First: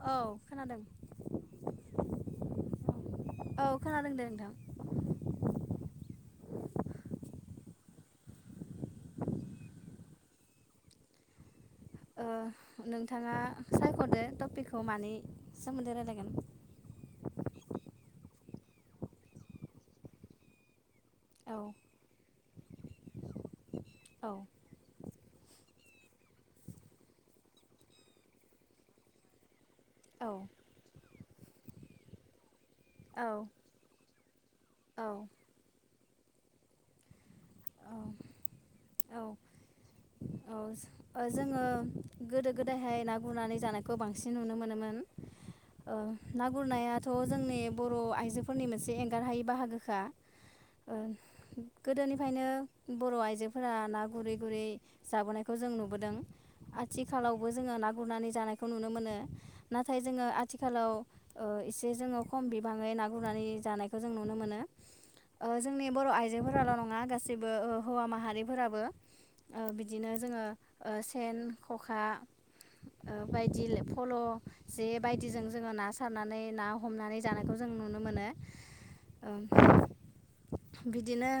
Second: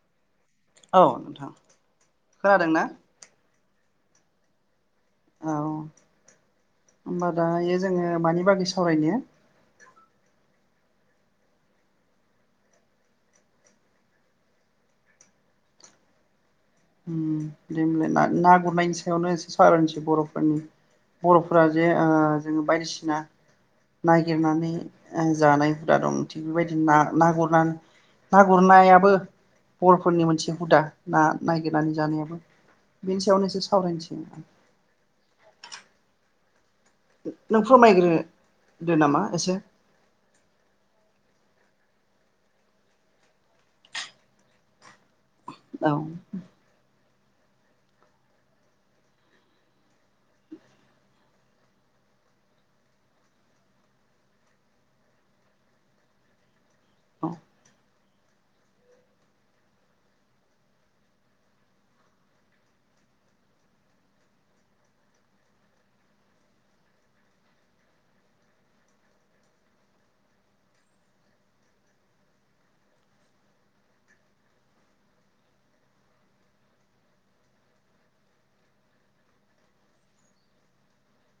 औ खोनादों औ नोंथां खोनादों ना? औ खोनादों दे नोंथां। औ होनोमबा दा बे जोङो मानि बागै सावरायनो? ओ नोंथाङा सायख'दो टपिकखौ मानि सोमोन्दै रायलायगोन। दे होनोमबलाय ना गुरनायनि सायावनो एसे सावरायनोसै बर'फोरनि। औ बर'फोरा जे ओ जोङो बायदिसिना औ नागिरनानै ओ जानाय हुदा दं थि बेबायदि ना ना गुरनानै ना गुरनायाबो बर' फोरनि औ मोनसे हुदा। दा नागिरनानै जानायाबो बेनि औ सायावनोसोर सावरायनोसै। औ नों औ फोरमायग्रो औ औ ज ओ जोङो गोदो गोदायहाय ना गुरनानै जानायखौ बांसिन नुनो मोनोमोन। औ ओ ना गुरनाया थ' जोंनि बर' आइजोफोरनि मोनसे एंगारहायि बाहागोखा ओ गोदोनिफ्रायनो बर' आइजो फोर ना गुरै गुरै जाबोनायखौ जों नुबोदों। औ आथिखालावबो जोङो ना गुरनानै जानायखौ नुनो मोनो। नाथाय जोङो आथिखालाव ओ एसे जोङो खम बिबाङै ना गुरनानै जानायखौ जों नुनो मोनो। ओ जोंनि बर' आइजोफोराल' नङा गासिबो ओ हौवा माहारि फोराबो ओ बिदिनो जोङो ओ सेन, खखा, ओ बायदि फल', जे बायदिजों जोङो ना सारनानै ना हमनानै जानायखौ जों नुनो मोनो। ओ बिदिनो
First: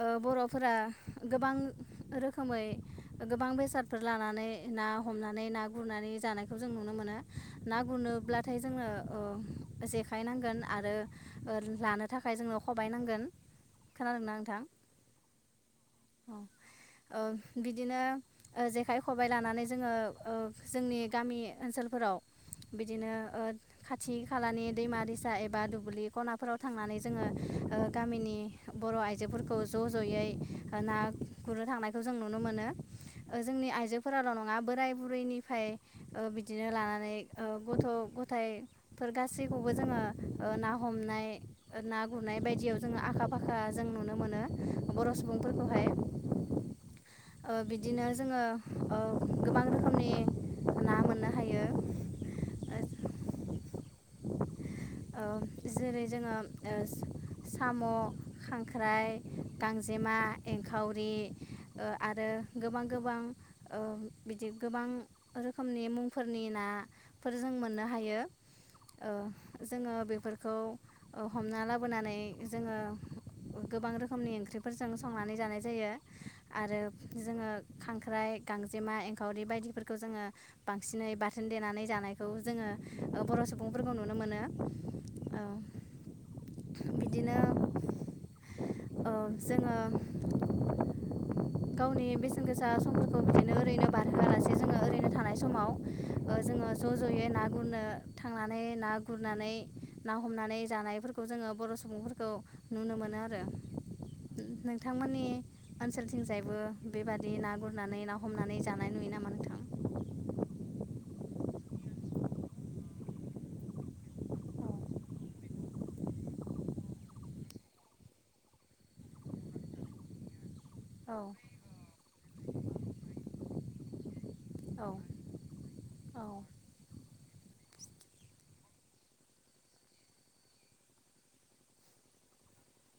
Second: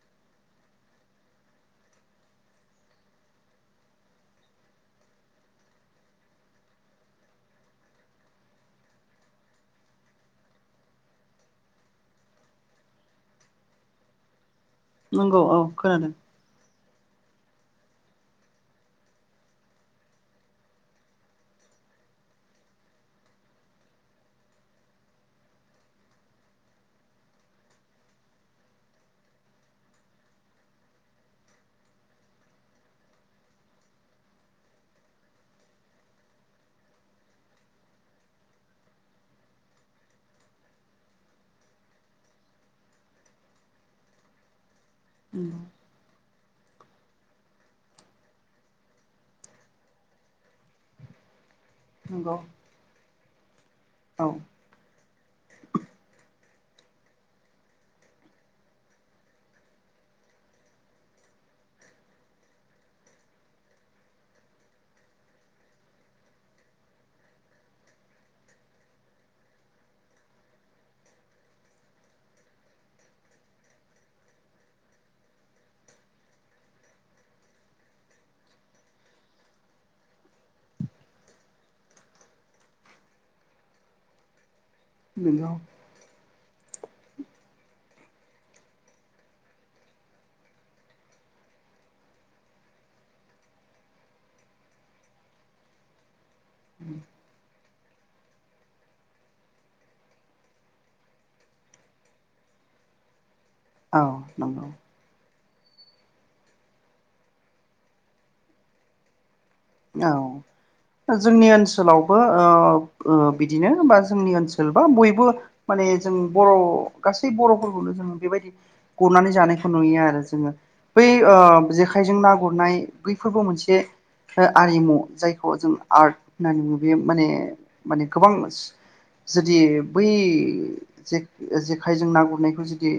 ओ बर'फोरा गोबां रोखोमै गोबां बेसादफोर लानानै ना हमनानै ना गुरनानै जानायखौ जों नुनो मोनो। ना गुरनोब्लाथाय जोंनो ओ जेखाय नांगोन आरो लानो थाखाय जोंनो खबाय नांगोन। खोनादोंना नोंथां? नों औ औ खोनादों। औ ओ बिदिनो ओ जेखाइ खबबाय लानानै जोङो ओ जोंनि गामि ओनसोलफोराव बिदिनो ओ खाथि खालानि दैमा दैसा एबा दुब्लि खनाफोराव थांनानै जोङो ओ गामिनि बर' आइजोफोरखौ ज' ज'यै ओ ना गुरनो थांनायखौ जों नुनो मोनो। ओ जोंनि आइजोफोराल' नङा बोराय बुरैनिफ्राय ओ बिदिनो लानानै ओ गथ' गथायफोर गासैखौबो जोङो ओ ना हमनाय ना गुरनाय बायदियाव जोङो आखा फाखा जों नुनो मोनो बर' सुबुंफोरखौहाय। ओ बिदिनो जोङो ओ गोबां रोखोमनि ना मोननो हायो। नंगौ। औ ओ जेरै जोङो ओ साम', खांख्राइ, गां जेमा, एंखावरि, ओ आरो गोबां गोबां ओ बिदि गोबां रोखोमनि मुंफोरनि नाफोर जों मोननो हायो। ओ जोङो बेफोरखौ ओ हमना लाबोनानै जोङो गोबां रोखोमनि ओंख्रि फोरजों संनानै जानाय जायो। आरो जोङो खांख्राइ, गांजेमा, एंखावरि, बायदिफोरखौ जोङो बांसिनै बाथोन देनानै जानायखौ जोङो ओ बर' सुबुंफोरखौ नुनो मोनो। औ नोंगौ। बिदिनो ओ जोङो गावनि बेसेन गोसा समफोरखौ बिदिनो ओरैनो बारहोआलासे जोङो ओरैनो थानाय समाव ओ जोङो ज' ज'यै ना गुरनो थांनानै ना गुरनानै ना हमनानै जानायफोरखौ जोङो बर' सुबुंफोरखौ नुनो मोनो आरो‌। औ नंगौ नोंथांमोननि ओनसोलथिंजायबो बेबादि ना गुरनानै ना हमनानै जानाय नुयो नामा नोंथां? औ। जोंनि ओनसोलावबो ओ ओ बिदिनो बा जोंनि ओनसोल बा बयबो माने जों बर' गासै बर'फोरखौनो जों बेबायदि गुरनानै जानायखौ नुयो आरो जोङो। बै औ ओ जेखायजों ना गुरनाय बैफोरबो मोनसे ओ औ आरिमु जायखौ जों आर्ट औ होननानै बुङो बे माने माने गोबां जुदि बै जे जेखाइजों ना गुरनायखौ जुदि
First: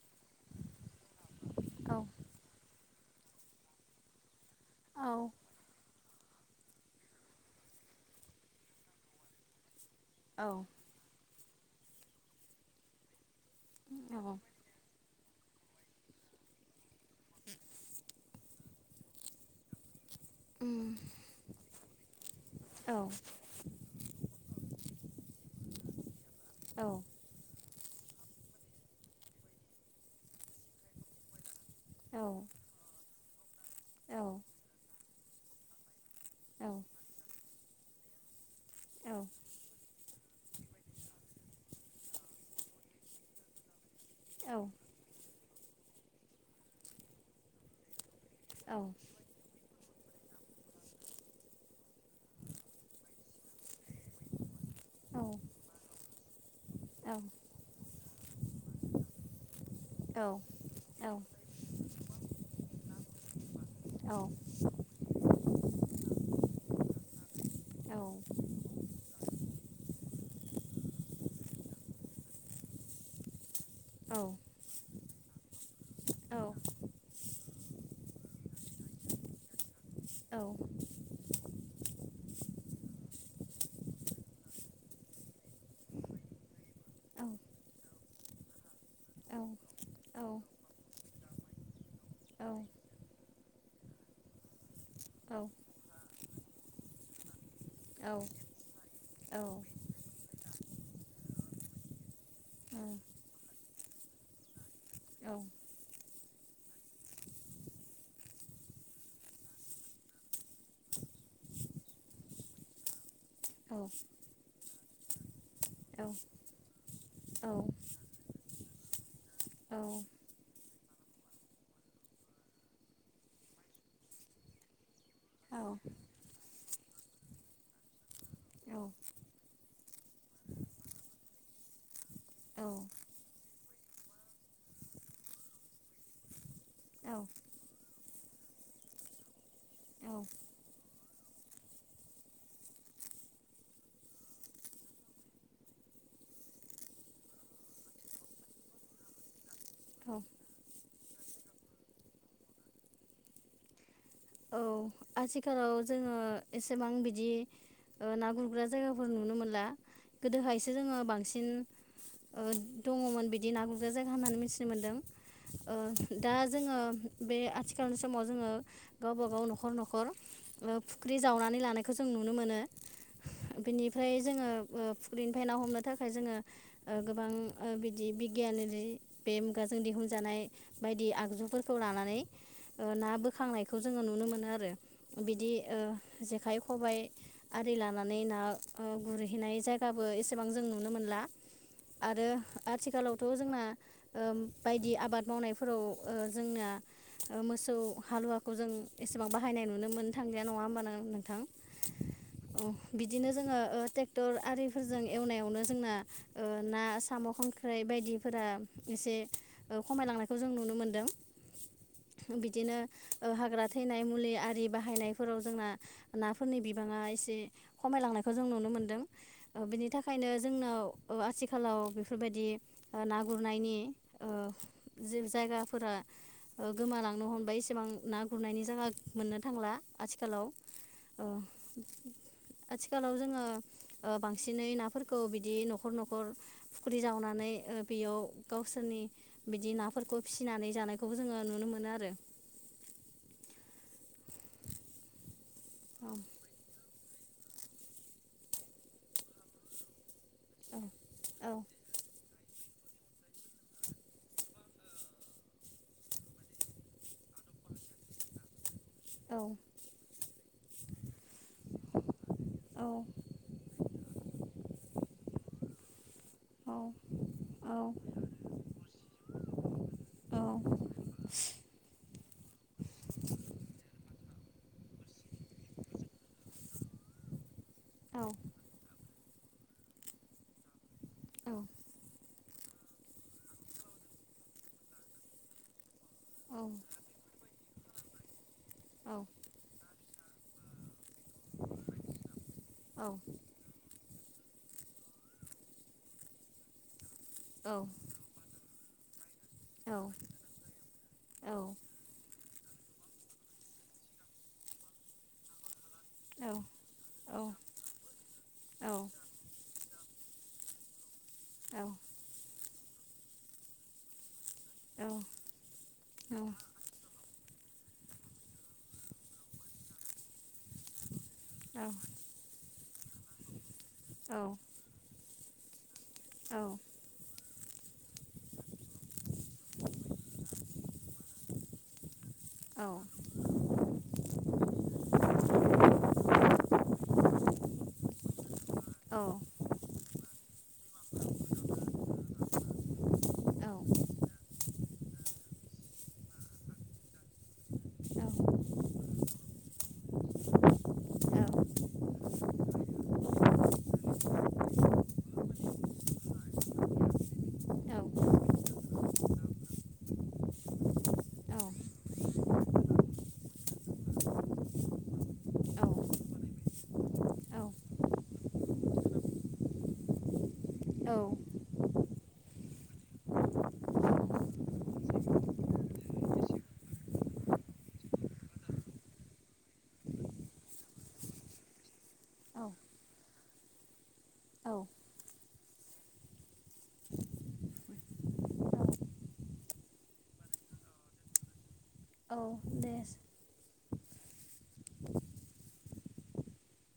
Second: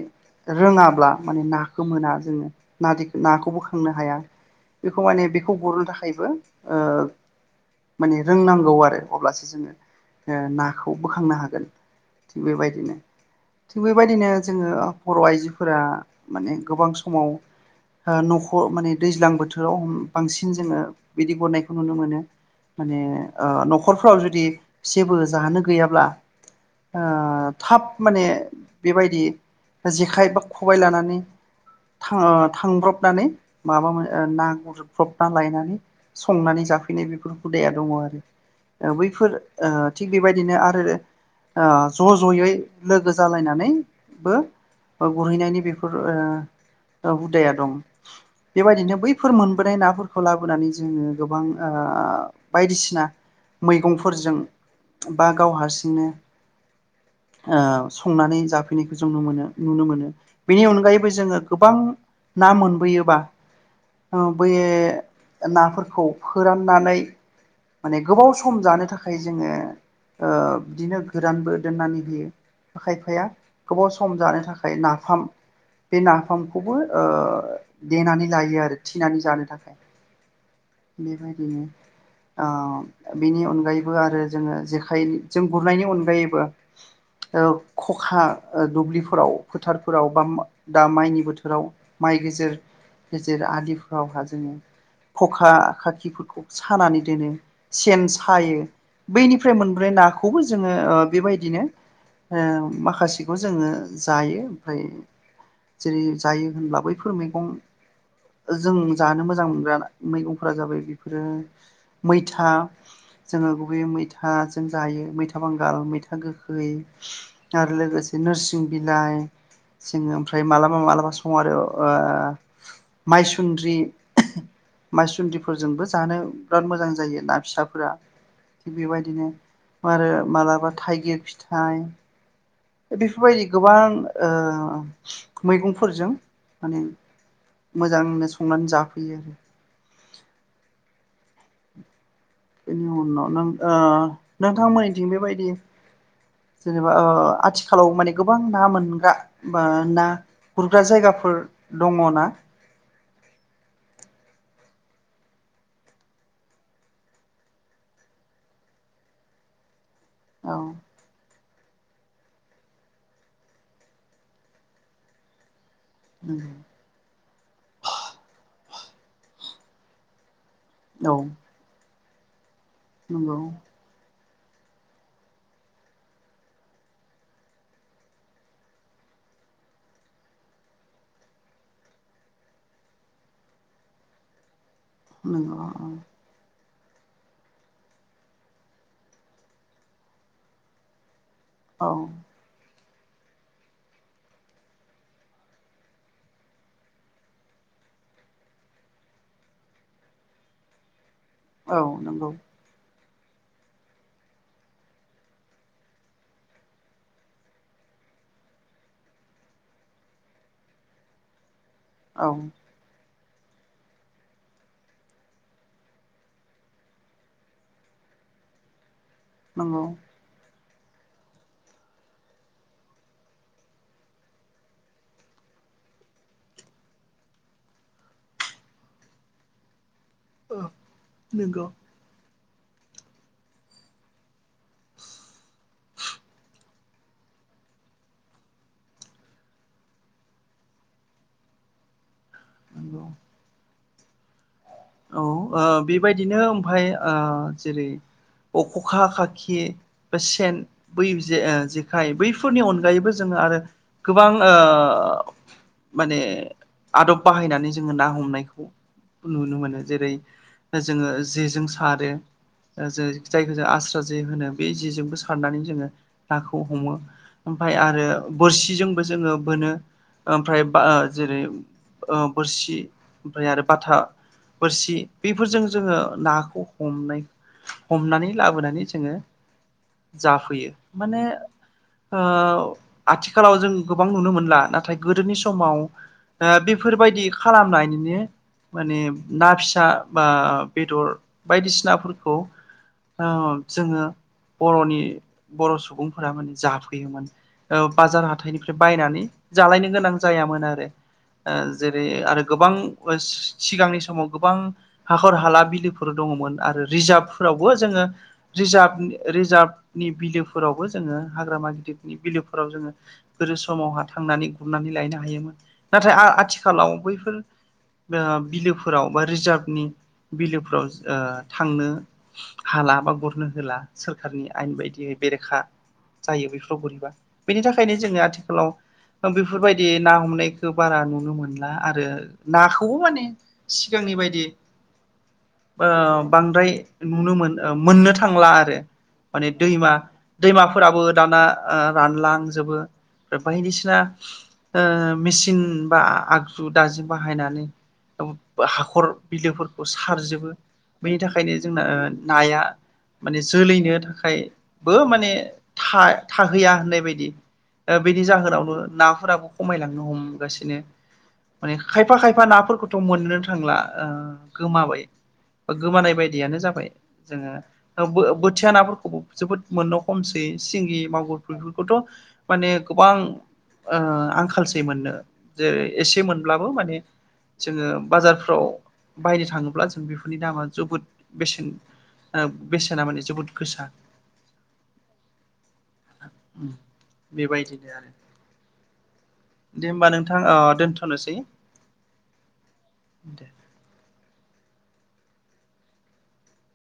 रोङाब्ला माने नाखौ मोना जोङो नादि नाखौ बोखांनो हाया। बेखौ औ माने बेखौ बरननो थाखा यबो माने रोंनांगौ आरो अब्लासो जोङो ओ औ नाखौ बोखांनो हागोन। थिग बेबायदिनो। थिग औ बेबायदिनो जोङो बर' आइजोफोरा माने गोबां स माव न' खर माने दैज्लां बोथोराव बांसिन उम जोङो हनायखौ नुनो मोनो। औ माने ओ न'खरफ्राव जुदि जेबो जाहोनो गैयाब्ला ओ थाब माने बेबायदि जेखाइ बा खबाय लानानै था औ ओ थांब्रबनानै माबामोन ओ ना गुर सफता लायनानै संनानै औ जाफैनाय बेफोर हुदाया दङो आरो। ओ औ बैफोर ओ थिग बेबायदिनो आरो ओ ज' ज'यै लोगो जालायनानै बो औ ओ गुरहैनायनि बेफोर ओ ओ हुदाया दं। बेबायदिनो बैफोर मोनबोनाय नाफोर खौ लाबोनानै जो जोङो गोबां ओ बायदिसिना मैगंफोरजों। बा गाव हारसिंनो। ओ संनानै जाफै [unintelligible] ओम नुनो मोनो औ बेनि अनगायैबो औ जोङो गोबां ना मोनबोयोबा औ हो बैयो। नाफोरखौ फोराननानै माने गोबाव सम जानो थाखाय। जोङो ओ बिदिनो गोरानबो दोननानै होयो खायफाया। गोबाव सम जानो थाखाय ना। नाफाम बे नाफामखौबो ओ देनानै लायो आरो थिनानै जानो थाखाय। बेबायदिनो। आ बेनि अनगायैबो आरो जोङो जेखाइ जों गुरनायनि अनगायैबो ओ खखा ओ दुब्लिफोर फोराव फोथारफोराव बा मा दा माइनि बोथोराव माइ गेजेर गेजेर आलि औ हा जोङो। खखा खाखिखुखु सानानै दोनो। सेन सायो बैनिफ्राय मोनब्रै नाखौबो जोङो ओ बेबायदिनो ओ माखासेखौ जोङो जायो ओमफ्राय जेरै- जायो होनब्ला बैफोर मैगं जों जानो मोजां मोनग्रा मैगंफोरा जाबाय बेफोरो मैथा, जोङो गुबैयै मैथा जों जायो मैथा बांगाल मैथा गोखै आरो लोगोसे नोरसिं बिलाय जोङो ओमफ्राय मालाबा मालाबा [unintelligible] आरो ओ माइसुन्द्रि मायसुनद्रि फोरजोंबो जानो बिराद मोजां जायो। ना फिसाफोरा थिग बेबायदिनो आरो मालाबा थाइगिर फिथाइ बिफोरबायदि गोबां ओ मैगंफोरजों माने मोजांनो संनानै जाफैयो आरो। बेनि उनाव नों ओ नोंथांमोनिथिं बेबायदि जेनेबा ओ आथिखालाव माने गोबां ना मोनगा बा ना गुरग्रा जायगा फोर दङ ना? औ आथिखालाव जोङो एसेबां बिदि ओ ना गुरग्रा जायगाफोर नुनो मोनला। औ गोदोहायसो जोङो बांसिन। ओ दङमोन बिदि ना गुरग्रा जायगा होननानै मिथिनो मोनदों। ओ दा नंगौ जोङो बे आथिखालनि समाव जोङो। गावबा गाव न'खर न'खर। ओ औ फुख्रि जावनानै लानाय। खौ जों नुनो मोनो। नंगौ। बेनिफ्राय जोङो ओ फुख्रिनिफ्राय ना हमनो थाखाय जोङो ओ गोबां बिदि बिगियान बे मुगाजों दिहुनजानाय बायदि आगजुफोरखौ लानानै ओ ना बोखांनाय। खौ जोङो नुनो मोनो आरो। बिदि नंगौ ओ जेखाइ। खबाइ आरि लानानै ना गुरहैनाय जायगाबो एसेबां जों नुनो मोनला। औ आरो आथि खालावथ' जोंना ओ बायदि आबाद मावनायफोराव ओ जोंना मोसौ हालुवा। खौ जों एसेबां बाहायनाय नुनो मोननो थांलिया नङा होमबा [unintelligible] औ नंगौ। औ बिदिनो जोङो ओ टेक्टर आरिफोरजों एवनायावनो जोंना ओ ना, साम', खांख्राइ बायदिफोरा एसे खमायलांनायखौ जों नुनो मोनदों। औ बिदिनो ओ हाग्रा थैनाय मुलि आरि बाहायनायफोराव जोंना नाफोरनि बिबाङा एसे खमायलांनायखौ जों नुनो मोनदों। ओ नंगौ बिनि थाखायनो जोंनाव। ओ आथिखालाव बेफोरबायदि ओ ना गुरनायनि ओ जायगाफोरा ओ गोमालांनो हमबाय एसेबां। ना गुरनायनि जायगा मोननो थांला। आथिखालाव ओ नंगौ आथिखालाव जोङो ओ बां सिनै नाफोरखौ बिदि न'खर न'खर। फुख्रि जावनानै ओ बेयाव गावसोरनि बिदि नाफोरखौ फिनानै जानायखौबो जोङो नुनो मोनो आरो। नंगौ। औ। ओ औ बेबायदिनो ओमफाय। ओ जेरै अख'खा खाखि। सेन औ बै जे‌ ओ जेखाय बै। फोरनि अनगायैबो जोङो आरो गोबां ओ माने आदब बाहायनानै जोङो ना हमनायखौ नुनो मोनो। जेरै जोङो जेजों सारो जेरै जायखौ जों आस्रा जे होनो बे जेजोंबो सार गानिन जोङो। नाखौ हमो ओमफ्राय आरो बोरसिजोंबो जोङो बोनो ओमफ्राय बा जेरै औ बोरसि ओमफ्राय आरो बाथा। बोरसि बेफोरजों जोङो नाखौ हमनाय हमनानै लाबोनानै जोङो जाफैयो माने ओ। आथिखालाव जों गोबां नुनो मोनला नाथाय गोदोनि समाव बेफोरबायदि खालामनाय निनो माने फोरसा बा बेदर बायदिसिनाफोरखौ ओ जोङो बर'नि बर' सुबुंफोरा माने जाफैयोमोन औ बाजार हाथाइनिफ्राय फ्राय बायनानै जालायनो गोनां जायामोन आरो ओ जेरै आरो। गोबां ओ सिगांनि समाव गोबां हाखर हाला बिलोफोर फोर दङमोन आरो रिजार्भफोरावबो जोङो रिजार्भ रिजार्भ नि बिलोफोरावबो जोङो हाग्रामा गिदिरनि बिलु फोराव जोङो गोदो समावहा थांनानै गुरनानै लायनो हायोमोन नाथाय आथिखालाव बैफोर बिलो फोराव बा रिजार्भनि बिलो औ औ थांनो हाला बा गुरनो होला सोरखारनि आयेन बायदियै बेरखा जायो बेफोराव गोरैबा बेनि थाखायनो जोङो आथिखालाव बेफोरबायदि ना हमनायखौ बारा नुनो मोनला आरो। नााखौबो माने सिगांनि बायदि ओ बांद्राय नुनो मोन मोननो थांला आरो माने दैमा -दैमा फोराबो दाना रानलांजोबो बायदिसिना ओ मेसिन बा आगजु दाजि बाहायनानै हाखर बिलोफोरखौ सारजोबो बेनि थाखायनो जोंना नाया माने जोलैनो थाखायबो माने थाहैया होननाय बायदि बेनि जाहोनावनो नाफोराबो खमायलांनो हमगासिनो माने खायफा खायफा नाफोरखौथ' मोनोनो थांला गोमाबाय बा गोमानाय बायदियानो जाबाय जोङो बोथिया नाफोरखौबो जोबोद मोननो हमसै सिंगि मागुर बेफोरखौथ' माने गोबां आंखालसै मोननो जेरै एसे मोनब्लाबो माने जोङो बाजारफ्राव बायनो थाङोब्ला जों बेफोरनि दामा जोबोद बेसेन बेसेना माने जोबोद गोसा बेबायदिनो आरो। दे होमबा नोंथां दोनथ'नोसै। औ दे।